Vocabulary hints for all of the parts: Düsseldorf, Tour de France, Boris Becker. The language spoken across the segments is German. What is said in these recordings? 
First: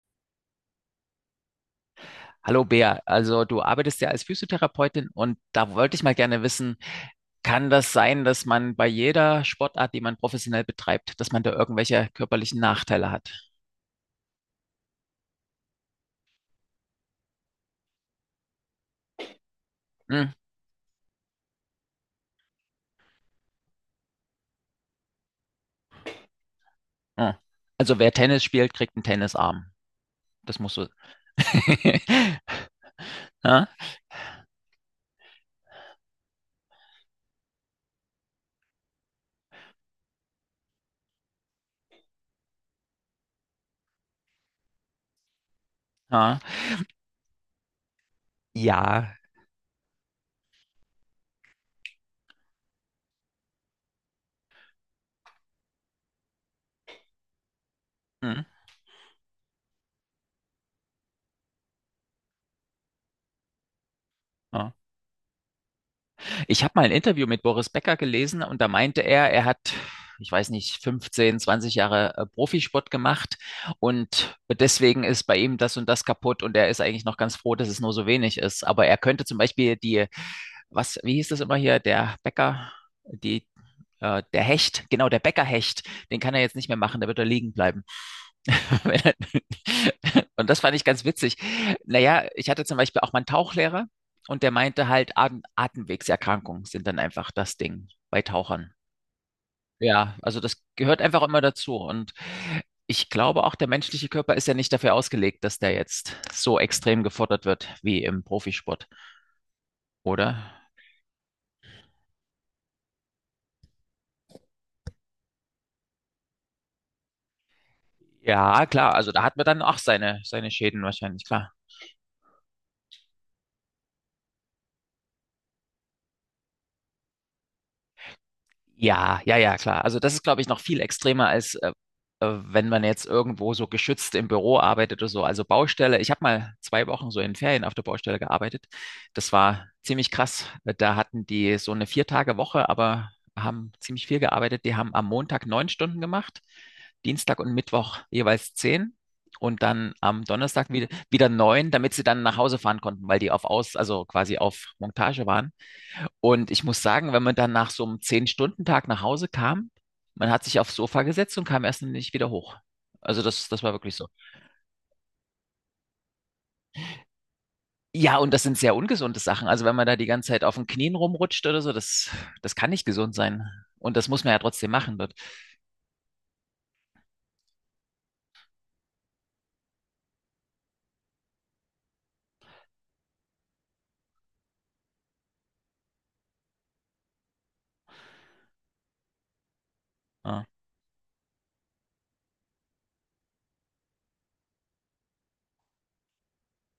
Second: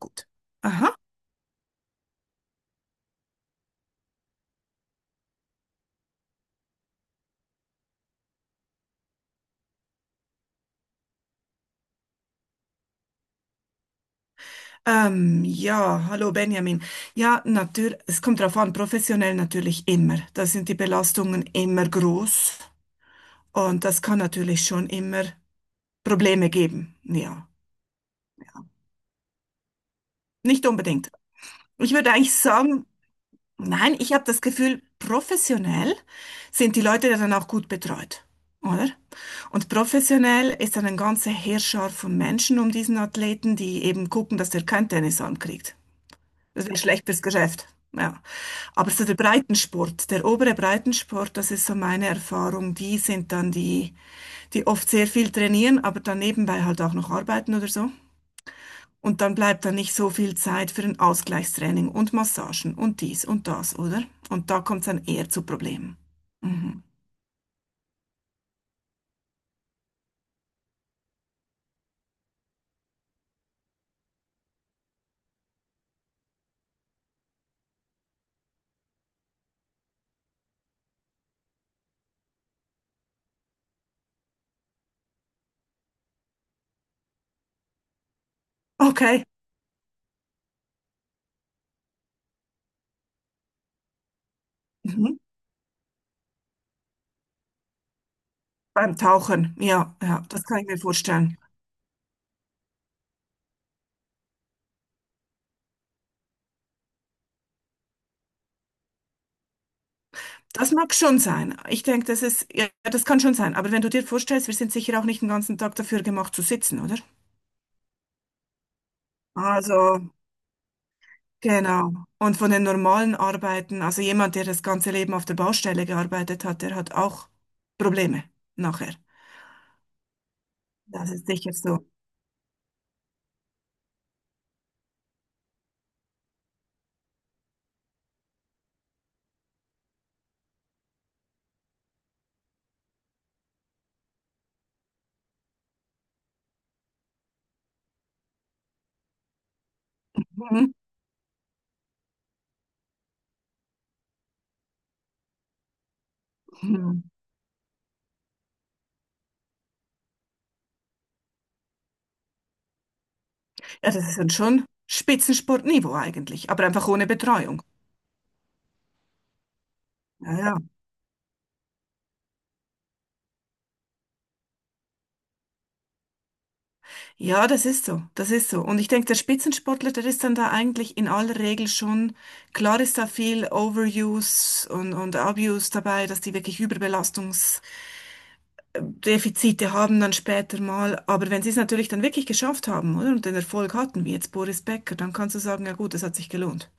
Gut. Aha. Hallo Bea, also du arbeitest ja als Physiotherapeutin und da wollte ich mal gerne wissen, kann das sein, dass man bei jeder Sportart, die man professionell betreibt, dass man da irgendwelche körperlichen Nachteile hat? Ja, hallo Benjamin. Ja, natürlich, es kommt darauf an, professionell natürlich immer. Hm? Da sind die Belastungen immer groß und das kann natürlich schon immer Probleme geben. Hm. Ja, Also wer Tennis spielt, kriegt einen Tennisarm. Das nicht musst du. unbedingt. Ich würde eigentlich sagen, Ja? nein, ich habe das Gefühl, professionell sind die Leute ja dann auch gut betreut, oder? Und professionell ist dann ein ganzer Heerschar von Menschen um diesen Athleten, die eben gucken, dass der kein Tennis ankriegt. Ja. Das wäre schlecht fürs Geschäft. Ja. Aber so der Ja, Breitensport, der obere Breitensport, das ist so meine Erfahrung. Die sind dann die, die oft sehr viel trainieren, aber dann nebenbei halt auch noch arbeiten oder so. Hm? Und dann bleibt dann nicht so viel Zeit für ein Ausgleichstraining und Massagen und dies und das, oder? Und da Oh. kommt es dann eher zu Problemen. Ich habe Mhm. mal ein Interview mit Boris Becker gelesen und da meinte er, er hat, ich weiß nicht, 15, 20 Jahre Profisport gemacht und deswegen ist bei ihm das und das kaputt und er ist eigentlich noch ganz froh, dass es nur so wenig ist. Aber er könnte zum Beispiel die, was, wie hieß das immer hier, der Becker, die, der Hecht, genau, der Beckerhecht, den kann er jetzt nicht mehr machen, der wird da liegen bleiben. Okay. Und das fand ich ganz witzig. Naja, ich hatte zum Beispiel auch mal einen Tauchlehrer und der meinte halt, Mhm. Atemwegserkrankungen sind dann einfach das Ding bei Tauchern. Beim Tauchen, ja, Ja, ja, also das kann das ich mir gehört einfach vorstellen. immer dazu. Und ich glaube auch, der menschliche Körper ist ja nicht dafür ausgelegt, dass der jetzt so extrem gefordert wird wie im Profisport, oder? Das mag schon sein. Ich denke, das ist, ja, das kann schon sein. Aber wenn du dir vorstellst, wir sind sicher auch nicht den ganzen Tag dafür gemacht zu sitzen, oder? Ja, klar, also da hat man dann auch Also, seine Schäden wahrscheinlich, klar. genau. Und von den normalen Arbeiten, also jemand, der das ganze Leben auf der Baustelle gearbeitet hat, der hat auch Probleme nachher. Ja, ja, ja, klar. Also das ist, glaube ich, noch viel Das ist extremer sicher als so. Wenn man jetzt irgendwo so geschützt im Büro arbeitet oder so. Also Baustelle. Ich habe mal zwei Wochen so in Ferien auf der Baustelle gearbeitet. Das war ziemlich krass. Da hatten die so eine Vier-Tage-Woche, aber haben ziemlich viel gearbeitet. Die haben am Montag neun Stunden gemacht, Dienstag und Mittwoch jeweils zehn und dann am Donnerstag Mhm. wieder neun, damit sie dann nach Hause fahren konnten, weil die also quasi auf Montage waren. Und ich muss Mhm. sagen, wenn man dann nach so einem Zehn-Stunden-Tag nach Hause kam, man hat sich aufs Sofa gesetzt und kam erst nicht wieder hoch. Also das war Ja, wirklich das so. ist dann schon Spitzensportniveau eigentlich, aber einfach ohne Betreuung. Ja, und das sind sehr ungesunde Sachen. Also wenn man da die ganze Ja, Zeit auf den ja. Knien rumrutscht oder so, das kann nicht gesund sein. Und das muss man ja trotzdem machen dort. Ja, das ist so, das ist so. Und ich denke, der Spitzensportler, der ist dann da eigentlich in aller Regel schon, klar ist da viel Overuse und Abuse dabei, dass die wirklich Überbelastungsdefizite haben dann Ja. später mal. Aber wenn sie es natürlich dann wirklich geschafft haben, oder, und den Erfolg hatten, wie jetzt Boris Becker, dann kannst du sagen, ja gut, das hat sich gelohnt.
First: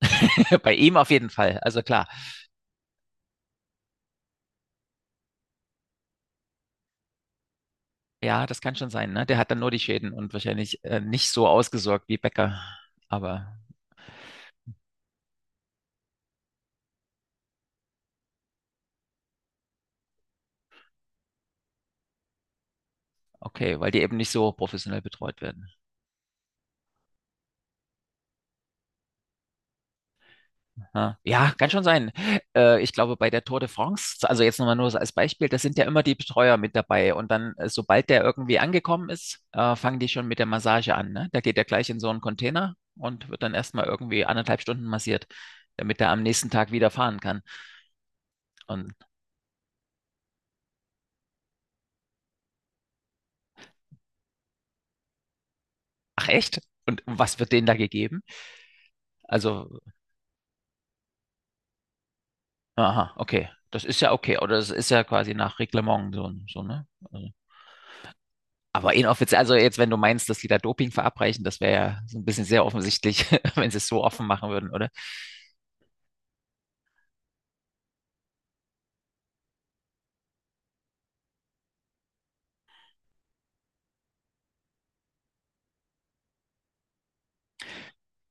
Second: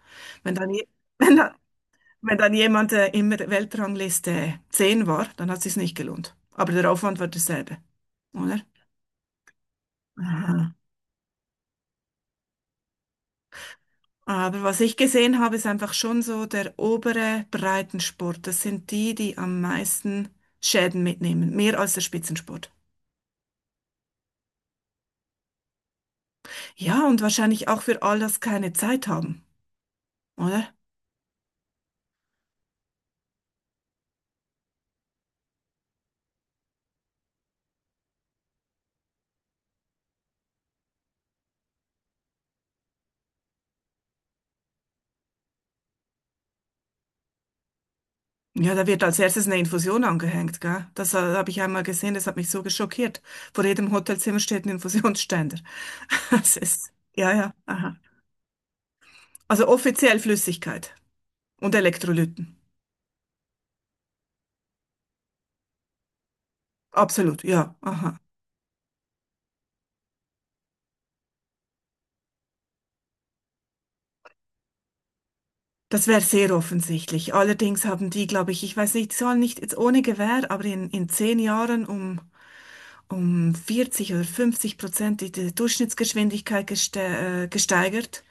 Wenn dann, Bei je- ihm auf jeden wenn dann, Fall. Also klar. wenn dann jemand in der Weltrangliste 10 war, dann hat es sich nicht gelohnt. Aber der Aufwand war derselbe, Ja, das oder? kann schon sein, ne? Der hat dann nur die Schäden und wahrscheinlich nicht so ausgesorgt wie Becker. Aber Aber was ich gesehen habe, ist einfach schon so der obere Breitensport. Das sind die, die am meisten Schäden mitnehmen, mehr als der Spitzensport. okay, weil die eben nicht so professionell betreut werden. Ja, und wahrscheinlich auch für all das keine Zeit haben, oder? Ja, Ja, kann schon sein. Ich glaube, bei der Tour de France, also jetzt nochmal nur so als Beispiel, da sind ja immer die Betreuer mit dabei. Und dann, sobald der irgendwie angekommen ist, fangen die schon mit der Massage an, ne? Da geht er gleich in so einen Container und wird dann erstmal irgendwie anderthalb Stunden massiert, damit er am nächsten Tag wieder fahren kann. Ja, da Und, wird als erstes eine Infusion angehängt, gell? Das habe ich einmal gesehen, das hat mich so geschockiert. Vor jedem Hotelzimmer steht ein Infusionsständer. ach Das echt? ist, Und ja, was wird ja, denen da aha. gegeben? Also Also, offiziell Flüssigkeit und Elektrolyten. aha, okay. Das ist ja okay. Oder das ist ja quasi nach Reglement so, so, ne? Also, Absolut, ja, aha. aber inoffiziell, also jetzt, wenn du meinst, dass die da Doping verabreichen, das wäre ja so ein bisschen sehr offensichtlich, wenn sie es so offen machen würden, oder? Das wäre sehr offensichtlich. Allerdings haben die, glaube ich, ich weiß nicht, die sollen nicht jetzt ohne Gewähr, aber in 10 Jahren um 40 oder 50% die Durchschnittsgeschwindigkeit gesteigert.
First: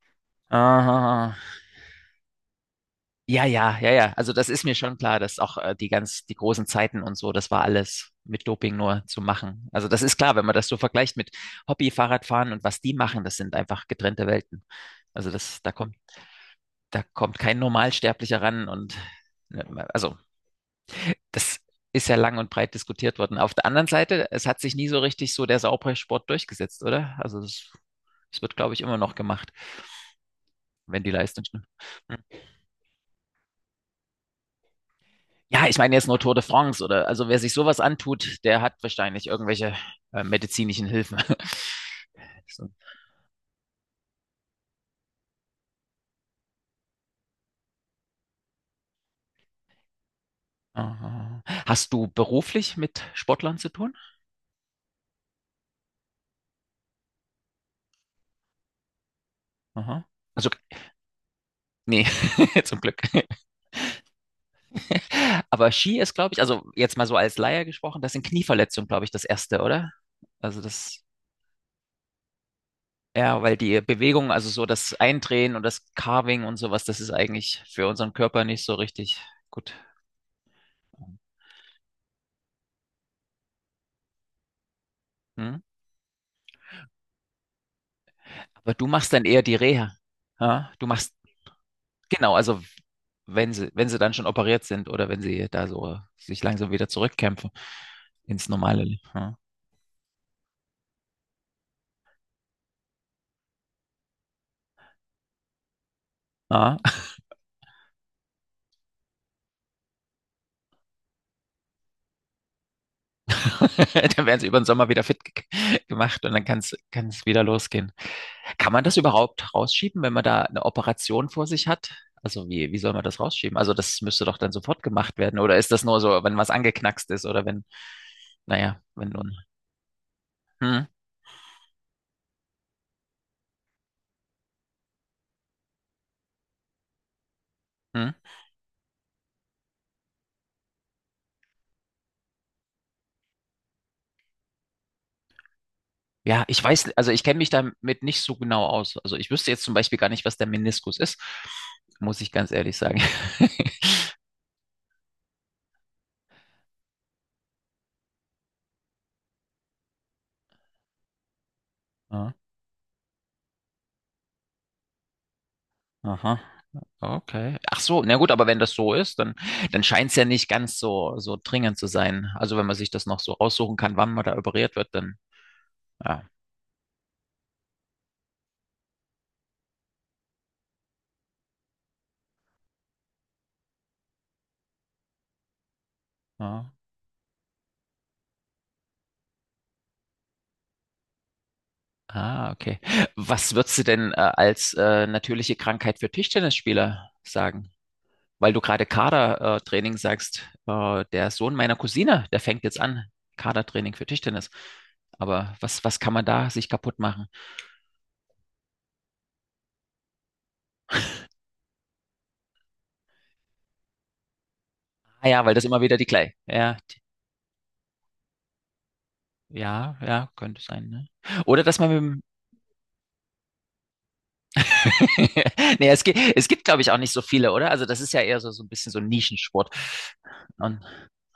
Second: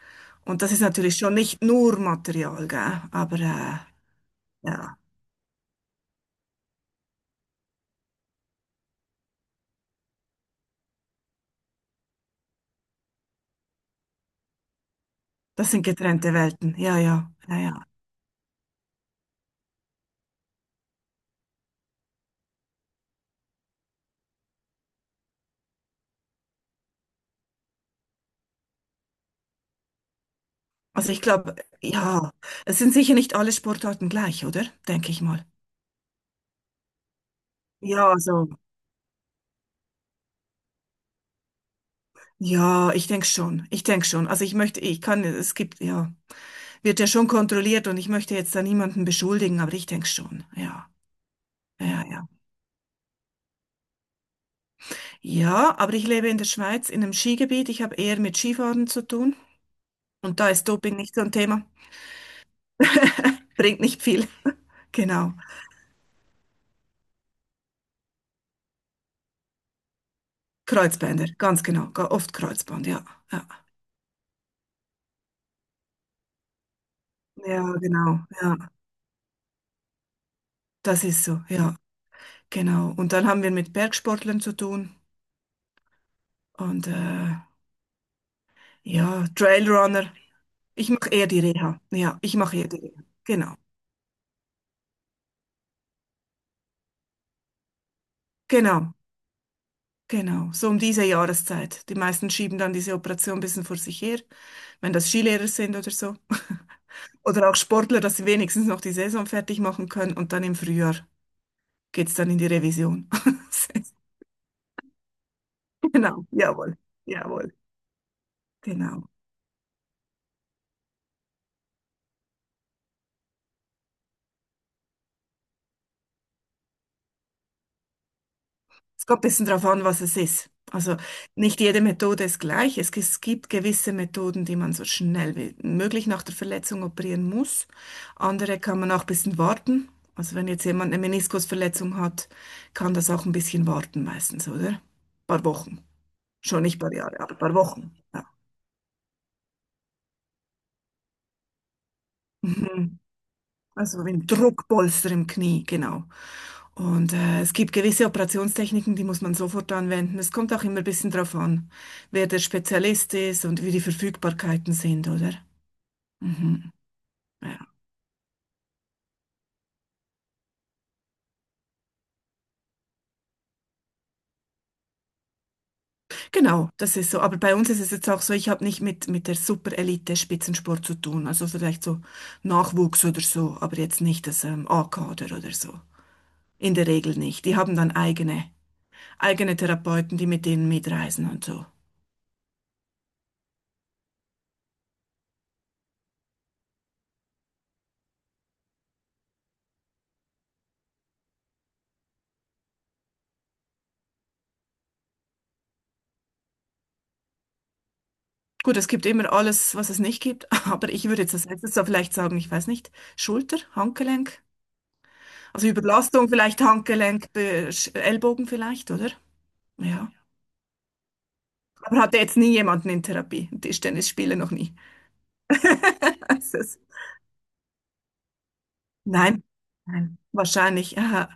Und das ist natürlich schon Aha. nicht nur Material, gell? Aber Ja, ja, ja, ja. Also das ist mir ja, schon klar, dass auch die großen Zeiten und so, das war alles mit Doping nur zu machen. Also das ist klar, wenn man das so vergleicht mit Hobby-Fahrradfahren und was die machen, das sind einfach getrennte Welten. Also das, das da sind kommt, getrennte Welten. Ja, da ja, kommt kein ja, ja. Normalsterblicher ran und ne, also das ist ja lang und breit diskutiert worden. Auf der anderen Seite, es hat sich nie so richtig so der Sauerbrei-Sport durchgesetzt, oder? Also das wird, glaube ich, immer noch gemacht, wenn die Also ich Leistung glaube, stimmt. Hm. ja, es sind sicher nicht alle Sportarten gleich, oder? Denke ich mal. Ja, ich meine jetzt nur Tour de France, oder? Also wer sich sowas Ja, antut, also, der hat wahrscheinlich irgendwelche medizinischen Hilfen. So. ja, ich denke schon. Ich denke schon. Also ich möchte, ich kann, es, gibt, ja. Wird ja schon kontrolliert und ich möchte jetzt da niemanden beschuldigen, aber ich denke schon, ja. Aha. Hast Ja, du ja. beruflich mit Sportlern zu tun? Ja, aber ich lebe in der Schweiz, in einem Skigebiet. Ich habe eher mit Skifahren zu tun. Aha. Und da Also ist Doping nicht so ein Thema. Nee, zum Glück. Bringt nicht viel. Genau. Aber Ski ist, glaube ich, also jetzt mal so als Laie gesprochen, das sind Knieverletzungen, glaube ich, das erste, oder? Also das Kreuzbänder, ganz genau. Oft Kreuzband, ja. ja, Ja, weil die Bewegung, also so das Eindrehen und das Carving und sowas, das ist eigentlich ja für unseren genau. Körper Ja, nicht so richtig gut. das ist so, ja. Genau. Und dann haben wir mit Bergsportlern zu tun. Hm? Und Aber du machst dann ja, eher die Reha. Trailrunner. Ja? Du Ich mache machst, eher die Reha. Ja, ich genau, mache also eher die Reha. wenn Genau. sie, wenn sie dann schon operiert sind oder wenn sie da so sich langsam wieder zurückkämpfen ins normale Genau. Leben. Ja? Genau, so um diese Jahreszeit. Die meisten schieben dann diese Operation ein bisschen vor sich her, wenn das Skilehrer sind oder so. Ja? Oder auch Sportler, dass sie wenigstens noch die Saison fertig machen können und dann im Frühjahr geht's dann in die Revision. Dann werden sie über den Sommer wieder fit gemacht Genau, und dann kann jawohl, es wieder jawohl, losgehen. Kann man das genau. überhaupt rausschieben, wenn man da eine Operation vor sich hat? Also wie soll man das rausschieben? Also das müsste doch dann sofort gemacht werden. Oder ist das nur so, wenn was angeknackst ist oder wenn, naja, Es wenn kommt ein nun. bisschen darauf an, was es ist. Hm, Also nicht jede Methode ist gleich. Es gibt gewisse Methoden, die man so schnell wie möglich nach der Verletzung operieren muss. hm. Andere kann man auch ein bisschen warten. Also wenn jetzt jemand eine Meniskusverletzung hat, kann das auch ein bisschen warten meistens, oder? Ein paar Wochen. Ja, ich Schon nicht ein weiß, paar also Jahre, ich aber ein kenne mich paar Wochen. damit nicht Ja. so genau aus. Also ich wüsste jetzt zum Beispiel gar nicht, was der Meniskus ist, muss ich ganz ehrlich sagen. Also ein Druckpolster im Knie, genau. Und es gibt gewisse Operationstechniken, die muss man sofort anwenden. Es kommt auch immer ein bisschen drauf an, wer Ah, der Spezialist ist und wie die Verfügbarkeiten sind, oder? aha, Mhm. okay. Ja. Ach so, na gut, aber wenn das so ist, dann scheint es ja nicht ganz so, so dringend zu sein. Also wenn man sich das noch so raussuchen kann, wann man da operiert wird, dann ja. Genau, das ist so. Aber bei uns ist es jetzt auch so, ich habe nicht mit, der Super-Elite-Spitzensport zu tun. Also vielleicht so Nachwuchs oder so, aber jetzt nicht das A-Kader oder so. In Ja. der Regel nicht. Die haben dann eigene Therapeuten, die mit denen mitreisen und so. Ah, okay. Was würdest du denn als natürliche Krankheit für Tischtennisspieler sagen? Weil du gerade Kadertraining sagst, der Sohn meiner Cousine, der fängt jetzt an, Kadertraining für Tischtennis. Aber was kann man da sich kaputt machen? Gut, es gibt immer alles, was es nicht gibt, aber ich würde jetzt als letztes da vielleicht sagen, ich weiß nicht, Schulter, Handgelenk, Ah ja, weil das also immer wieder die Überlastung gleiche. vielleicht, Ja, Handgelenk, Ellbogen vielleicht, oder? ja, Ja. ja, könnte sein, ne? Oder dass man mit Aber hatte dem jetzt nie jemanden in Therapie. Tischtennisspieler noch nie. Nee, es gibt, es Das gibt, ist- glaube ich, auch nicht so viele, oder? Also das ist ja eher so ein bisschen so ein Nein, Nischensport. nein, wahrscheinlich. Aha.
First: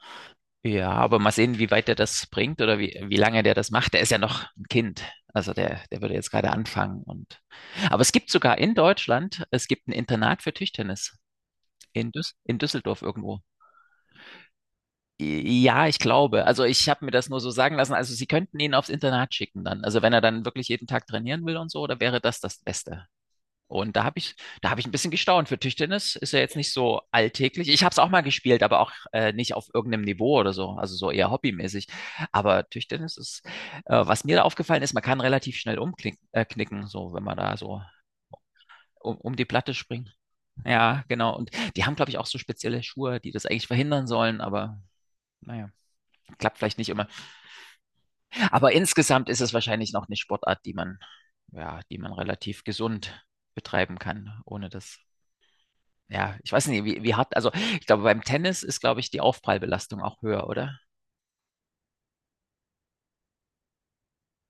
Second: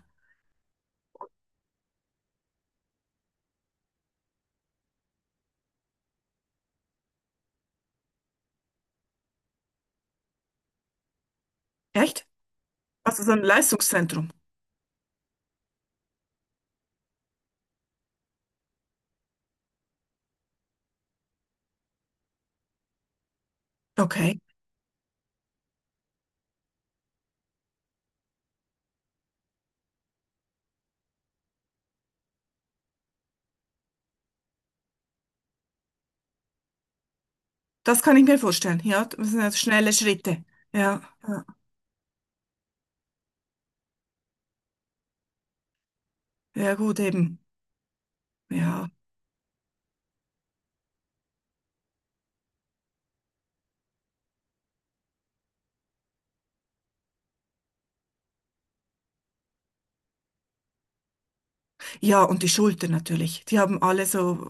Ja, aber mal sehen, wie weit der das bringt oder wie lange der das macht. Der ist ja noch ein Kind. Also der würde jetzt gerade anfangen und, aber es gibt sogar in Deutschland, es gibt ein Internat für Tischtennis in Echt? Düs in Düsseldorf Also so irgendwo. ein Leistungszentrum. Ja, ich glaube. Also ich habe mir das nur so sagen lassen. Also sie könnten ihn aufs Internat schicken dann. Also wenn er dann wirklich jeden Tag trainieren will und so, da wäre das das Beste. Und da habe ich, Okay, da habe ich ein bisschen gestaunt. Für Tischtennis ist ja jetzt nicht so alltäglich. Ich habe es auch mal gespielt, aber auch nicht auf irgendeinem Niveau oder so, also so eher hobbymäßig. Aber Tischtennis ist, was mir da aufgefallen ist, man kann relativ schnell umknicken, knicken, so wenn man da so das kann ich mir vorstellen. Ja, um, das um sind die ja Platte schnelle springt. Schritte. Ja, Ja, genau. ja, Und die haben, glaube ich, auch so spezielle Schuhe, die das eigentlich verhindern sollen, aber naja, klappt ja, vielleicht nicht gut immer. eben. Aber Ja, insgesamt ist es wahrscheinlich noch eine Sportart, die man, ja, die man relativ gesund betreiben kann, ohne dass ja, ich weiß nicht, wie hart, also ich glaube, beim Tennis ist, glaube ich, die Aufprallbelastung auch höher, oder? ja, und die Schulter natürlich. Die haben alle so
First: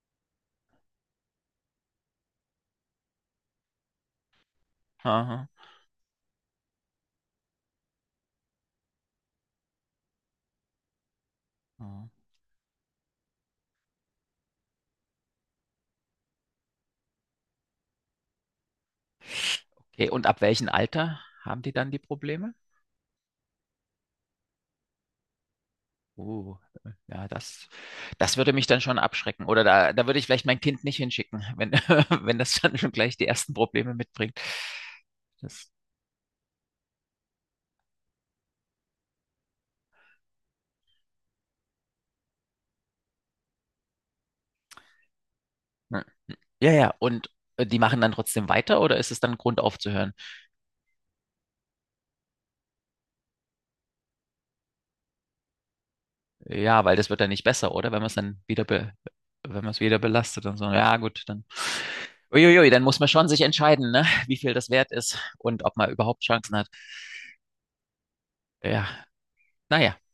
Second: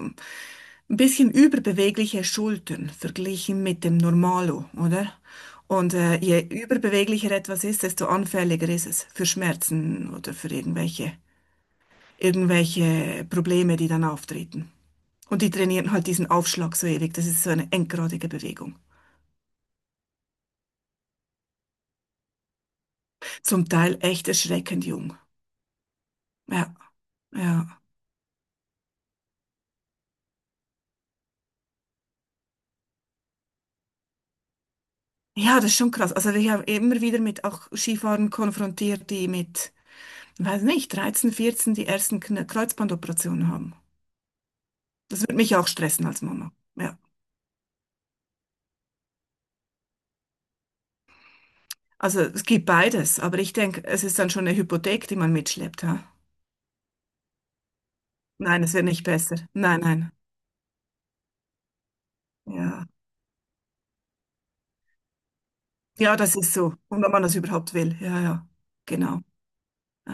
ein bisschen überbewegliche Schultern verglichen mit dem Normalo, oder? Aha. Und je überbeweglicher etwas ist, desto anfälliger ist es für Schmerzen oder für irgendwelche, Ah, irgendwelche Probleme, die dann auftreten. Und die trainieren halt diesen Aufschlag so ewig. Das ist so eine endgradige Bewegung. okay, und ab welchem Alter haben die dann die Probleme? Zum Teil echt erschreckend jung. Uh, Ja, ja, das, ja. das würde mich dann schon abschrecken. Oder da würde ich vielleicht mein Kind nicht hinschicken, wenn, wenn das dann schon gleich die ersten Probleme mitbringt. Ja, das Das, ist schon krass. Also ich habe immer wieder mit auch Skifahrern konfrontiert, die mit, weiß nicht, 13, 14 die ersten Kreuzbandoperationen haben. Das würde mich auch ja, stressen als Mama. ja, ja, Ja. und die machen dann trotzdem weiter oder ist es dann Grund aufzuhören? Also es gibt beides, aber ich denke, es ist dann schon eine Hypothek, die man mitschleppt. Ha? Ja, weil das wird dann nicht besser, oder? Wenn man es dann Nein, wieder es wird be nicht besser. wenn man es Nein, wieder nein. belastet und so. Ja, gut, dann. Uiuiui, dann Ja. muss man schon sich entscheiden, ne? Wie viel das wert ist und ob man Ja, überhaupt das ist Chancen hat. so. Und wenn man das überhaupt will. Ja, ja. Ja, Genau. naja. Aha.